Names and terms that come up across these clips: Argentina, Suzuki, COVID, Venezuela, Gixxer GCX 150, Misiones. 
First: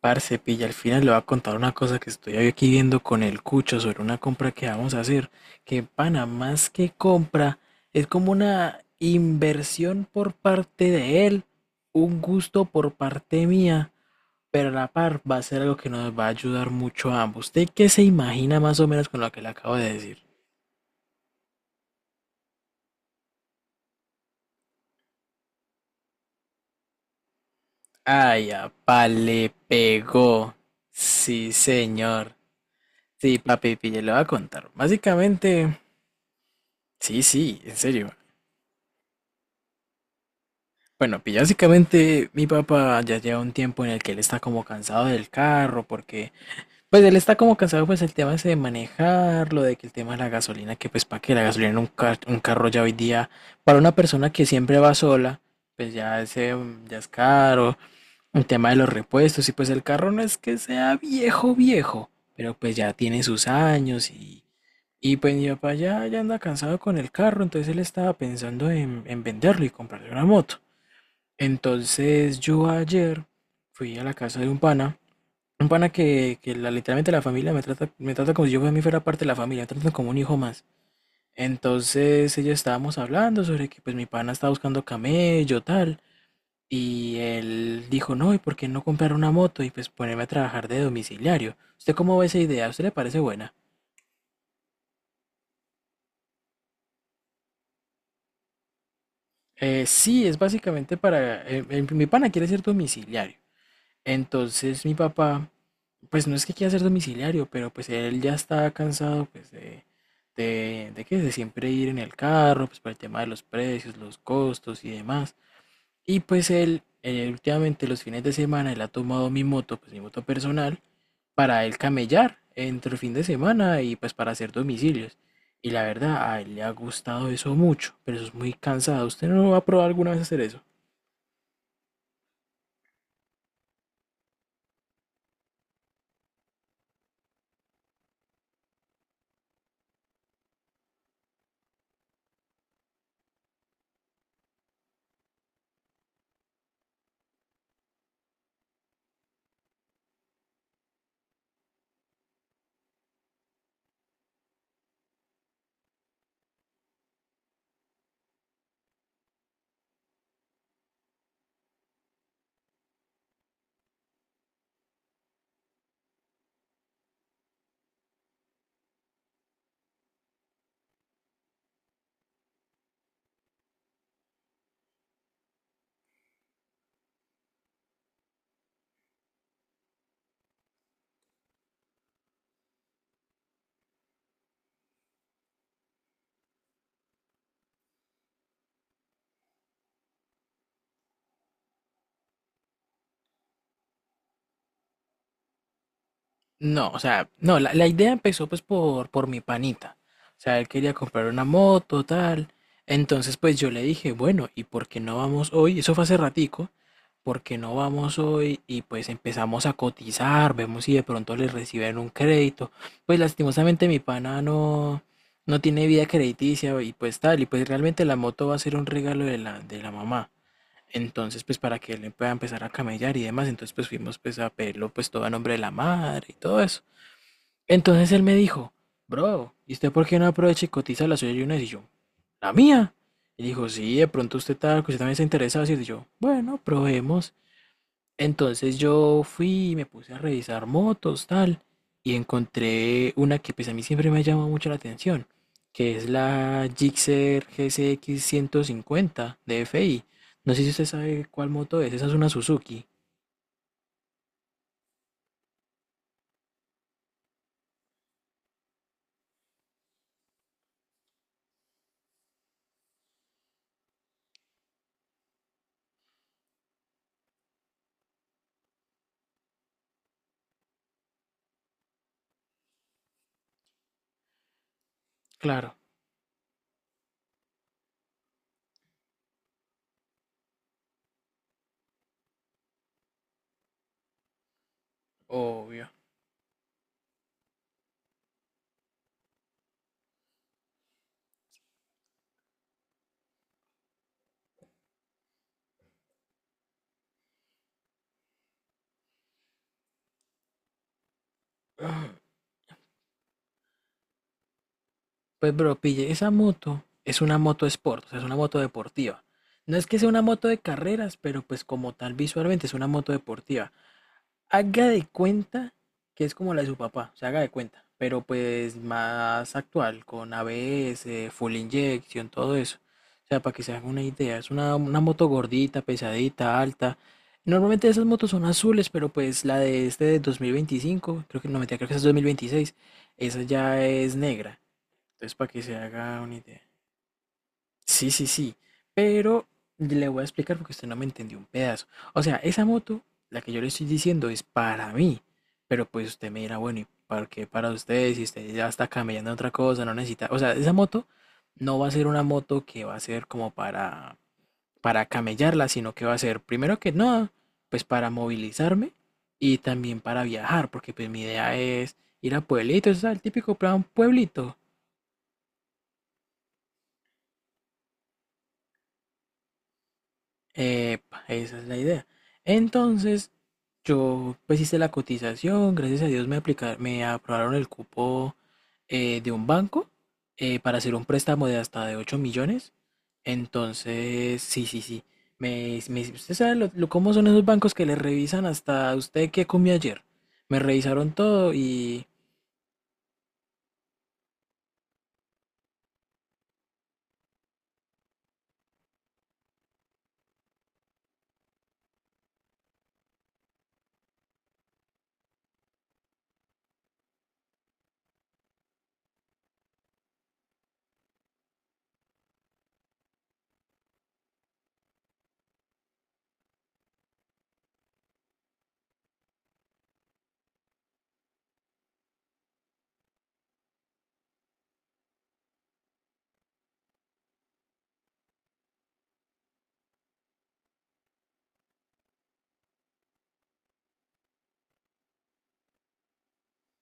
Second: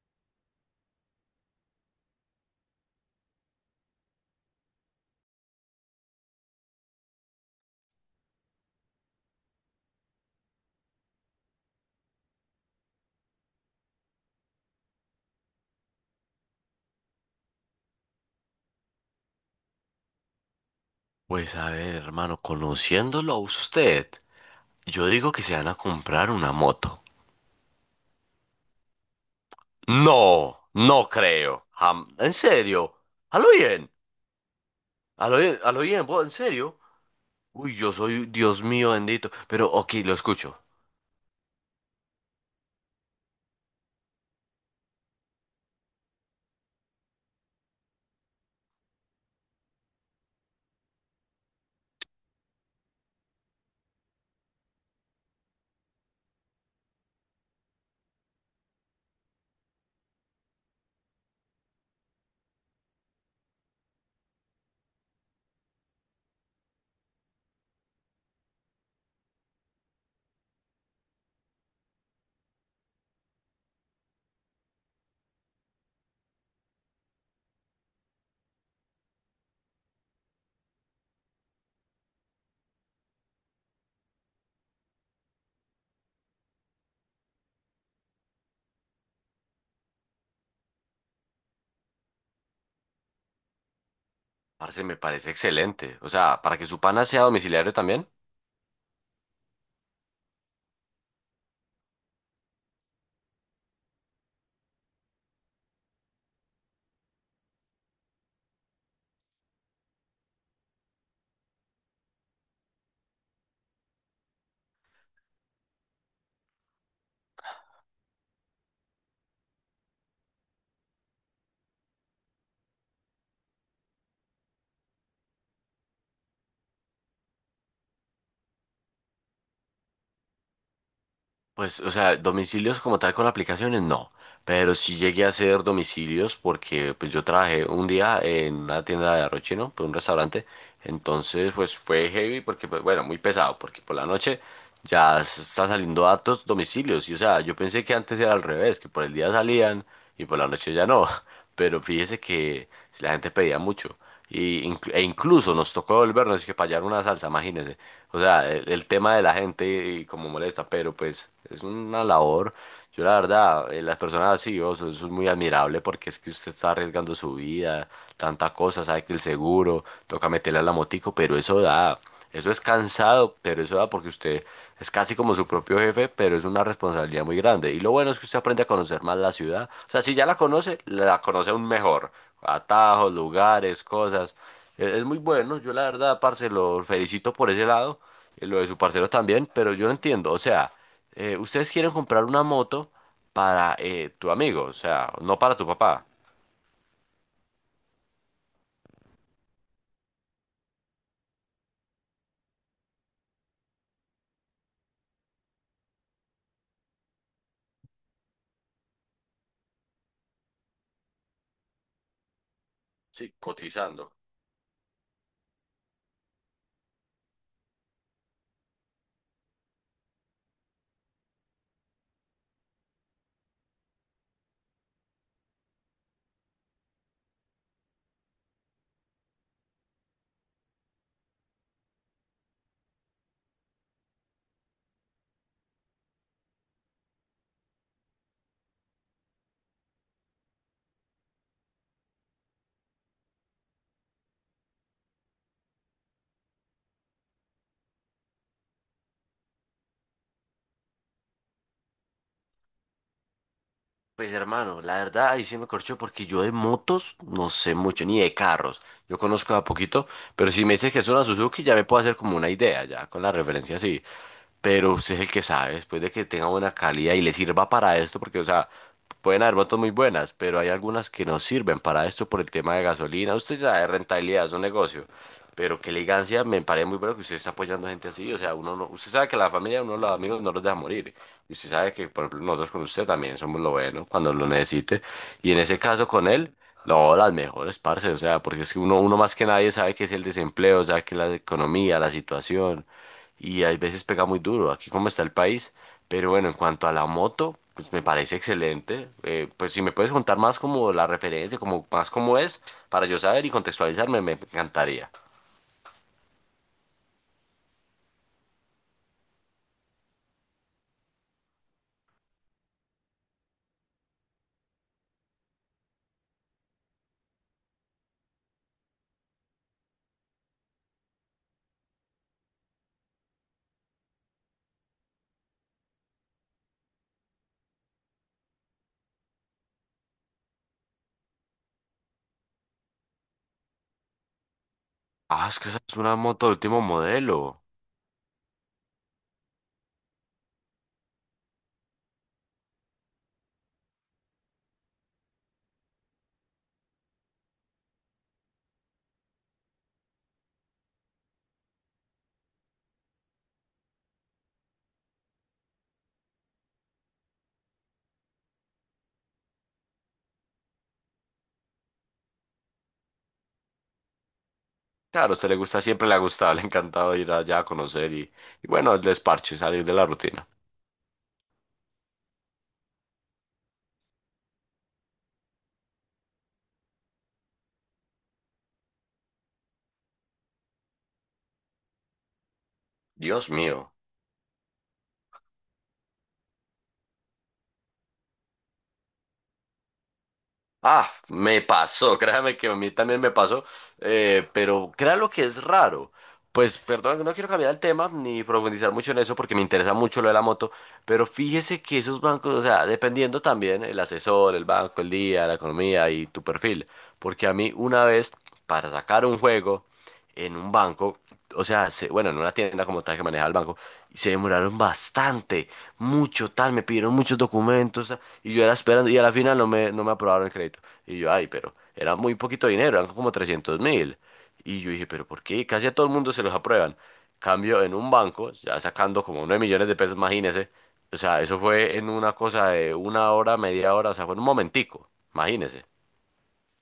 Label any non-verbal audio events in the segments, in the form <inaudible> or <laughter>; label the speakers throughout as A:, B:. A: Parce, pilla, al final le voy a contar una cosa que estoy aquí viendo con el cucho sobre una compra que vamos a hacer. Que pana, más que compra, es como una inversión por parte de él, un gusto por parte mía, pero a la par va a ser algo que nos va a ayudar mucho a ambos. ¿Usted qué se imagina más o menos con lo que le acabo de decir?
B: Pues a ver, hermano, conociéndolo a usted, yo digo que se van a comprar una moto.
A: Ay, apa, le pegó.
B: No, no
A: Sí,
B: creo. ¿En
A: señor.
B: serio?
A: Sí,
B: ¿A lo
A: papi,
B: bien?
A: pilla, le voy a contar.
B: ¿A lo bien? ¿A
A: Básicamente,
B: lo bien? ¿En serio?
A: sí, sí,
B: Uy,
A: en
B: yo
A: serio.
B: soy Dios mío bendito. Pero, ok, lo escucho.
A: Bueno, pues básicamente mi papá ya lleva un tiempo en el que él está como cansado del carro, porque pues él está como cansado pues el tema ese de manejarlo, de que el tema de la gasolina, que pues para que la gasolina en un carro ya hoy día, para una persona que siempre va sola, pues ya ese ya es caro, el tema de los repuestos, y pues el carro no es que sea viejo viejo, pero pues ya tiene sus años y pues mi papá ya anda cansado con el carro, entonces él estaba pensando en venderlo y comprarle una moto. Entonces yo ayer fui a la casa de un pana que literalmente la familia me trata como si yo a mí fuera parte de la familia, me tratan como un hijo más. Entonces ellos estábamos hablando sobre que pues mi pana estaba buscando camello, tal, y él dijo, no, ¿y por qué no comprar una moto y pues ponerme a trabajar de domiciliario? ¿Usted cómo ve esa idea? ¿A usted le parece buena?
B: Parce, me parece excelente. O sea, para que su pana sea domiciliario también.
A: Sí, es básicamente para mi pana quiere ser domiciliario. Entonces mi papá, pues no es que quiera ser domiciliario, pero pues él ya está cansado pues de que de siempre ir en el carro, pues para el tema de los precios, los costos y demás. Y pues él, últimamente los fines de semana, él ha tomado mi moto, pues mi moto personal, para él camellar entre el fin de semana y pues para hacer domicilios. Y la verdad, a él le ha gustado eso mucho, pero eso es muy cansado. ¿Usted no va a probar alguna vez hacer eso?
B: Pues, o sea, domicilios como tal con aplicaciones, no. Pero sí llegué a hacer domicilios porque pues yo trabajé un día en una tienda de arroz chino, pues un restaurante. Entonces, pues fue heavy porque, pues, bueno, muy pesado, porque por la noche ya está saliendo datos domicilios. Y o sea, yo pensé que antes era al revés, que por el día salían y por la noche ya no. <laughs> Pero fíjese que la gente pedía mucho. Y, e incluso nos tocó devolvernos, es que para hallar una salsa, imagínese. O sea, el tema de la gente y, como molesta, pero pues es una labor. Yo la verdad, las personas así, oh, eso es muy admirable porque es que usted está arriesgando su vida, tanta cosa, sabe que el seguro, toca meterle a la motico, pero eso da, eso es cansado, pero eso da porque usted es casi como su propio jefe, pero es una responsabilidad muy grande. Y lo bueno es que usted aprende a conocer más la ciudad. O sea, si ya la conoce aún mejor. Atajos, lugares, cosas. Es muy bueno, yo la verdad, parce, lo felicito por ese lado, lo de su parcero también, pero yo no entiendo, o sea, ustedes quieren comprar una moto para tu amigo, o sea, no para tu papá.
A: No, o sea, no, la idea empezó pues por mi panita. O sea, él quería comprar una moto, tal. Entonces pues yo le dije, bueno, ¿y por qué no vamos hoy? Eso fue hace ratico. ¿Por qué no vamos hoy? Y pues empezamos a cotizar, vemos si de pronto le reciben un crédito. Pues
B: Sí,
A: lastimosamente mi
B: cotizando.
A: pana no tiene vida crediticia y pues tal. Y pues realmente la moto va a ser un regalo de la mamá. Entonces, pues para que él pueda empezar a camellar y demás, entonces pues fuimos pues a pedirlo pues todo a nombre de la madre y todo eso. Entonces él me dijo, bro, ¿y usted por qué no aprovecha y cotiza la suya y una vez? Y yo, ¿la mía? Y dijo, sí, de pronto usted también se interesa. Y yo, bueno, probemos. Entonces yo fui y me puse a revisar motos, tal, y encontré una que pues a mí siempre me ha llamado mucho la atención, que es la Gixxer GCX 150 de FI. No sé si usted sabe cuál moto es, esa es una Suzuki,
B: Pues hermano, la verdad ahí sí me corchó porque yo de motos no sé mucho, ni de carros. Yo conozco a poquito, pero si me dices que es una Suzuki ya me puedo hacer como una idea, ya con la referencia así. Pero usted es el que sabe, después de que tenga buena calidad y le sirva para esto, porque o sea, pueden haber motos muy buenas, pero hay algunas que no sirven para esto por el tema de gasolina. Usted sabe, rentabilidad es un negocio.
A: claro,
B: Pero qué elegancia, me parece muy bueno que usted está apoyando a gente así. O sea, uno no, usted sabe que la familia, uno de los amigos no los deja morir. Y usted sabe que, por ejemplo, nosotros con usted también somos lo bueno cuando lo necesite. Y en ese
A: obvio.
B: caso con él, no, las mejores, parce. O sea, porque es que uno más que nadie sabe que es el desempleo, sabe que es la economía, la situación. Y hay veces pega muy duro, aquí como está el país. Pero bueno, en cuanto a la moto, pues me parece excelente. Pues si me puedes contar más como la referencia, como más
A: <clears throat>
B: cómo es, para yo saber y contextualizarme, me encantaría.
A: Pues bro, pille, esa moto es una moto sport, o sea, es una moto deportiva. No es que sea una moto de carreras, pero pues como tal visualmente es una moto deportiva. Haga de cuenta que es como la de su papá, se haga de cuenta, pero pues más actual, con ABS, full injection, todo eso. O sea, para que se hagan una idea, es una moto gordita, pesadita, alta. Normalmente esas motos son azules, pero pues la de este de 2025 creo que no, mentira, creo que esa es 2026. Esa ya es negra. Entonces,
B: Ah,
A: para
B: es
A: que
B: que
A: se
B: esa es una
A: haga una
B: moto de
A: idea.
B: último modelo.
A: Sí, sí, sí. Pero le voy a explicar porque usted no me entendió un pedazo. O sea, esa moto, la que yo le estoy diciendo, es para mí. Pero pues usted me dirá, bueno, ¿y para qué para usted? Si usted ya está cambiando otra cosa, no necesita. O sea, esa moto no va a ser una moto que va a ser como para, camellarla, sino que va a ser, primero que nada, pues para movilizarme y también para viajar, porque pues mi idea es ir a pueblitos, o sea, el típico plan pueblito.
B: Claro, a usted le gusta, siempre le ha gustado, <laughs> le ha encantado ir allá a conocer y bueno, el desparche, salir de la rutina.
A: Epa, esa es la idea. Entonces, yo pues hice la cotización, gracias a Dios me aprobaron el cupo de un banco para hacer un préstamo de hasta de 8 millones.
B: Dios mío.
A: Entonces, sí, sí, sí. Usted sabe cómo son esos bancos que le revisan hasta usted qué comió ayer. Me
B: Ah,
A: revisaron todo
B: me
A: y
B: pasó, <laughs> créame que a mí también me pasó, pero crea lo que es raro. Pues perdón, no quiero cambiar el tema ni profundizar mucho en eso porque me interesa mucho lo de la moto, pero fíjese que esos bancos, o sea, dependiendo también el asesor, el banco, el día, la economía y tu perfil, porque a mí una vez, para sacar un juego, en un banco, o sea, bueno, en una tienda como tal que manejaba el banco, y se demoraron bastante, mucho tal, me pidieron muchos documentos, tal, y yo era esperando, y a la final no me aprobaron el crédito. Y yo, ay, pero era muy poquito dinero, eran como 300.000. Y yo dije, pero ¿por qué? Casi a todo el mundo se los aprueban. Cambio en un banco, ya sacando como 9 millones de pesos, imagínese. O sea, eso fue en una cosa de una hora, media hora, o sea, fue en un momentico, imagínese.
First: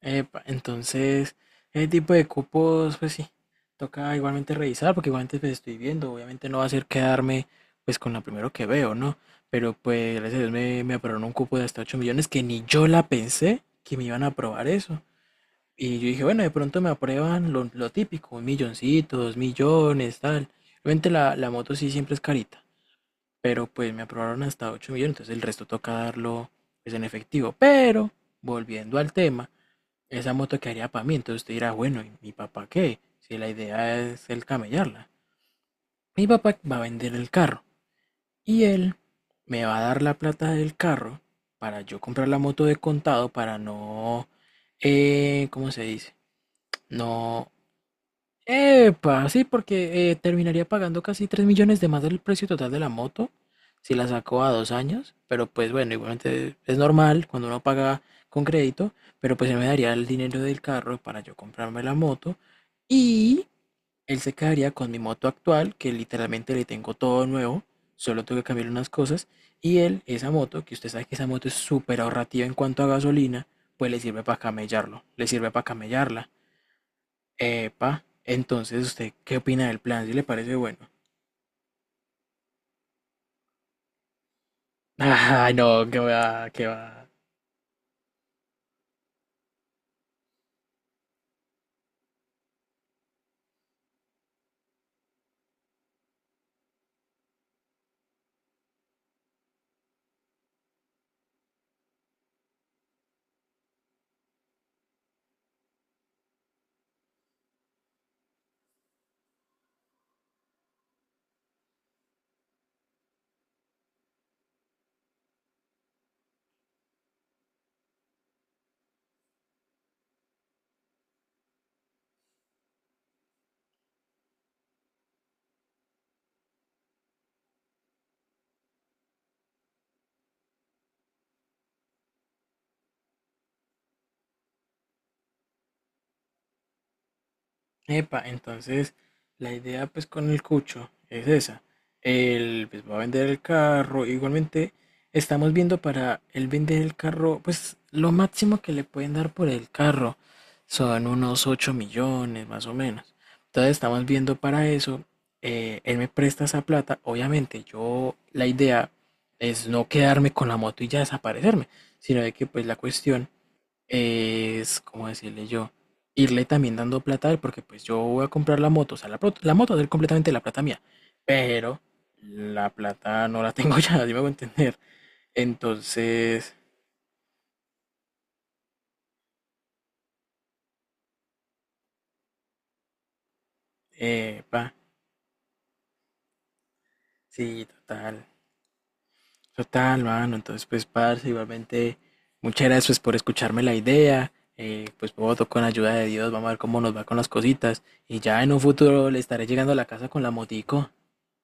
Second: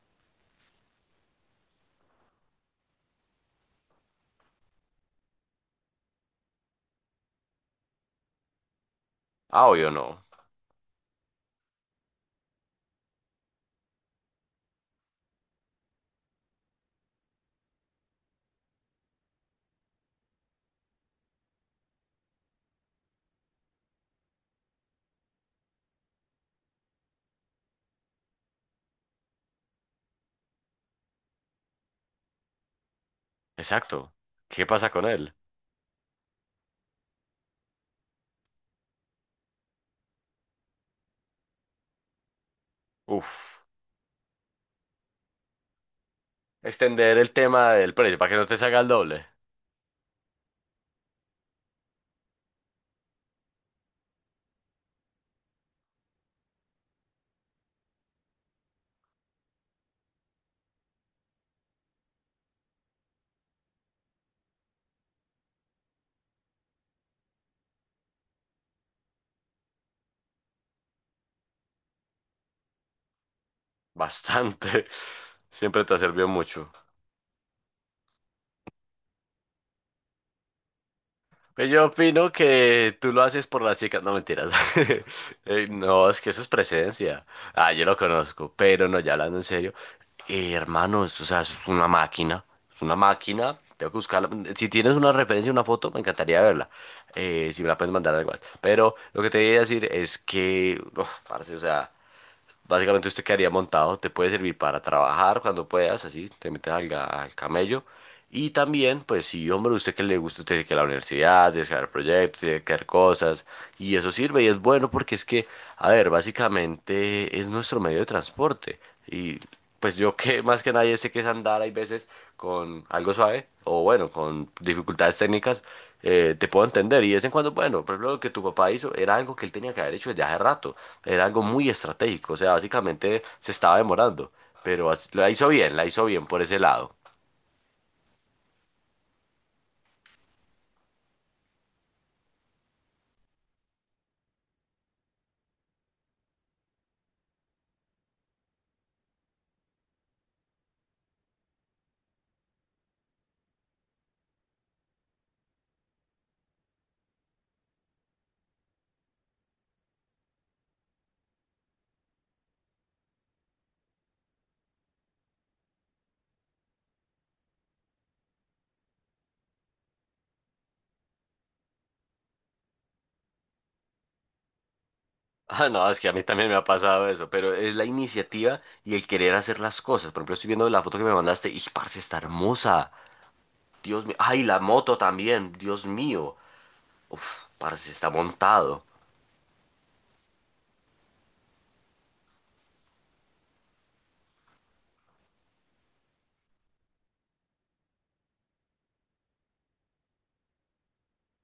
A: Epa, entonces, ese tipo de cupos, pues sí, toca igualmente revisar, porque igualmente pues, estoy viendo, obviamente no va a ser quedarme pues con la primero que veo, ¿no?
B: Ah,
A: Pero
B: obvio
A: pues
B: no.
A: gracias a Dios me aprobaron un cupo de hasta 8 millones que ni yo la pensé que me iban a aprobar eso. Y yo dije, bueno, de pronto me aprueban lo típico, un milloncito, 2 millones, tal. Obviamente la moto sí siempre es carita, pero pues me aprobaron hasta 8 millones, entonces el resto toca darlo pues en efectivo. Pero, volviendo al tema, esa moto quedaría para mí. Entonces usted dirá, bueno, ¿y mi papá qué? Si la idea
B: Exacto.
A: es el
B: ¿Qué pasa con
A: camellarla.
B: él?
A: Mi papá va a vender el carro y él me va a dar la plata del carro para yo comprar la moto de contado para
B: Uf.
A: no, ¿cómo se dice?
B: Extender el
A: No.
B: tema del precio para que no te salga el doble.
A: Epa, sí, porque terminaría pagando casi 3 millones de más del precio total de la moto si la saco a 2 años, pero pues bueno, igualmente es normal cuando uno paga con crédito, pero pues él me daría el dinero del carro para yo comprarme la moto y él se quedaría con mi moto actual, que literalmente le tengo todo nuevo, solo tengo que cambiar unas cosas, y él, esa moto, que usted sabe que esa moto es súper ahorrativa en cuanto a gasolina, pues le sirve para
B: Bastante.
A: camellarlo, le
B: <laughs>
A: sirve para
B: Siempre te ha servido
A: camellarla.
B: mucho.
A: Epa, entonces, ¿usted qué opina del plan? ¿Si le parece bueno? <laughs>
B: Pero yo opino que tú lo haces por las chicas. No, mentiras. <laughs>
A: Ah, no,
B: Eh,
A: que
B: no, es que eso
A: va,
B: es
A: que va.
B: presencia. Ah, yo lo conozco. Pero no, ya hablando en serio. Hermano, eso, o sea, eso es una máquina. Es una máquina. Tengo que buscarla. Si tienes una referencia, una foto, me encantaría verla. Si me la puedes mandar algo más. Pero lo que te voy a decir es que uf, parce, o sea, básicamente usted quedaría montado, te puede servir para trabajar cuando puedas, así, te metes al camello. Y también, pues sí, hombre, usted que le gusta, usted dice que la universidad, tiene que hacer proyectos, tiene que hacer cosas, y eso sirve y es bueno porque es que, a ver, básicamente es nuestro medio de transporte. Y pues yo que <laughs> más que nadie sé que es andar, hay veces con algo suave o bueno, con dificultades técnicas, te puedo entender. Y de vez en cuando, bueno, por ejemplo, lo que tu papá hizo era algo que él tenía que haber hecho desde hace rato, era algo muy estratégico, o sea, básicamente se estaba demorando, pero la hizo bien por ese lado. <laughs>
A: Epa, entonces la idea pues con el cucho es esa. Él pues va a vender el carro. Igualmente estamos viendo para él vender el carro, pues lo máximo que le pueden dar por el carro son unos 8 millones más o menos. Entonces estamos viendo para eso. Él me presta esa plata. Obviamente yo la idea es no quedarme con la moto y ya desaparecerme, sino de que pues la cuestión es, ¿cómo decirle yo? Irle también dando plata a él, porque pues yo voy a comprar la moto, o sea, la moto de él completamente la plata mía, pero la plata no la tengo <laughs> ya, así me voy a entender.
B: Ah, no, es que a mí también
A: Entonces,
B: me ha pasado eso, pero es la iniciativa y el querer hacer las cosas. Por ejemplo, estoy viendo la foto que me mandaste y, parce, está hermosa. Dios mío. Ay, la
A: pa,
B: moto también, Dios mío. Uf,
A: sí,
B: parce, está
A: total,
B: montado.
A: total, mano, entonces pues, parce, igualmente, muchas gracias pues, por escucharme la idea, pues voto con ayuda de Dios, vamos a ver cómo nos va con las cositas, y ya en un futuro le estaré llegando a la casa con la motico.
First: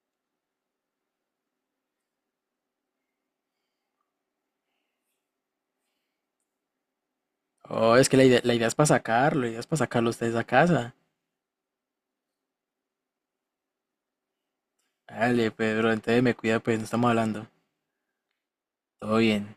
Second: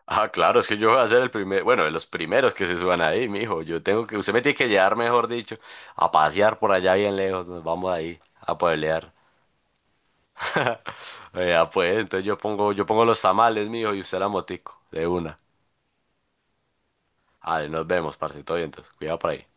B: Ah, claro, es que yo voy a ser el primer, bueno, de los primeros que se suban ahí, mijo. Yo tengo que, usted me tiene que llevar, mejor dicho, a pasear por allá bien lejos. Nos vamos
A: Oh, es que
B: ahí
A: la
B: a
A: idea es para
B: pueblear.
A: sacarlo, la idea es para sacarlo a ustedes a casa.
B: <laughs> Ya pues, entonces yo pongo los tamales, mijo, y usted la motico, de una.
A: Dale, Pedro, entonces me cuida, pues, no estamos hablando.
B: Vale, nos vemos, parce, todo bien, entonces,
A: Todo
B: cuidado por ahí.
A: bien.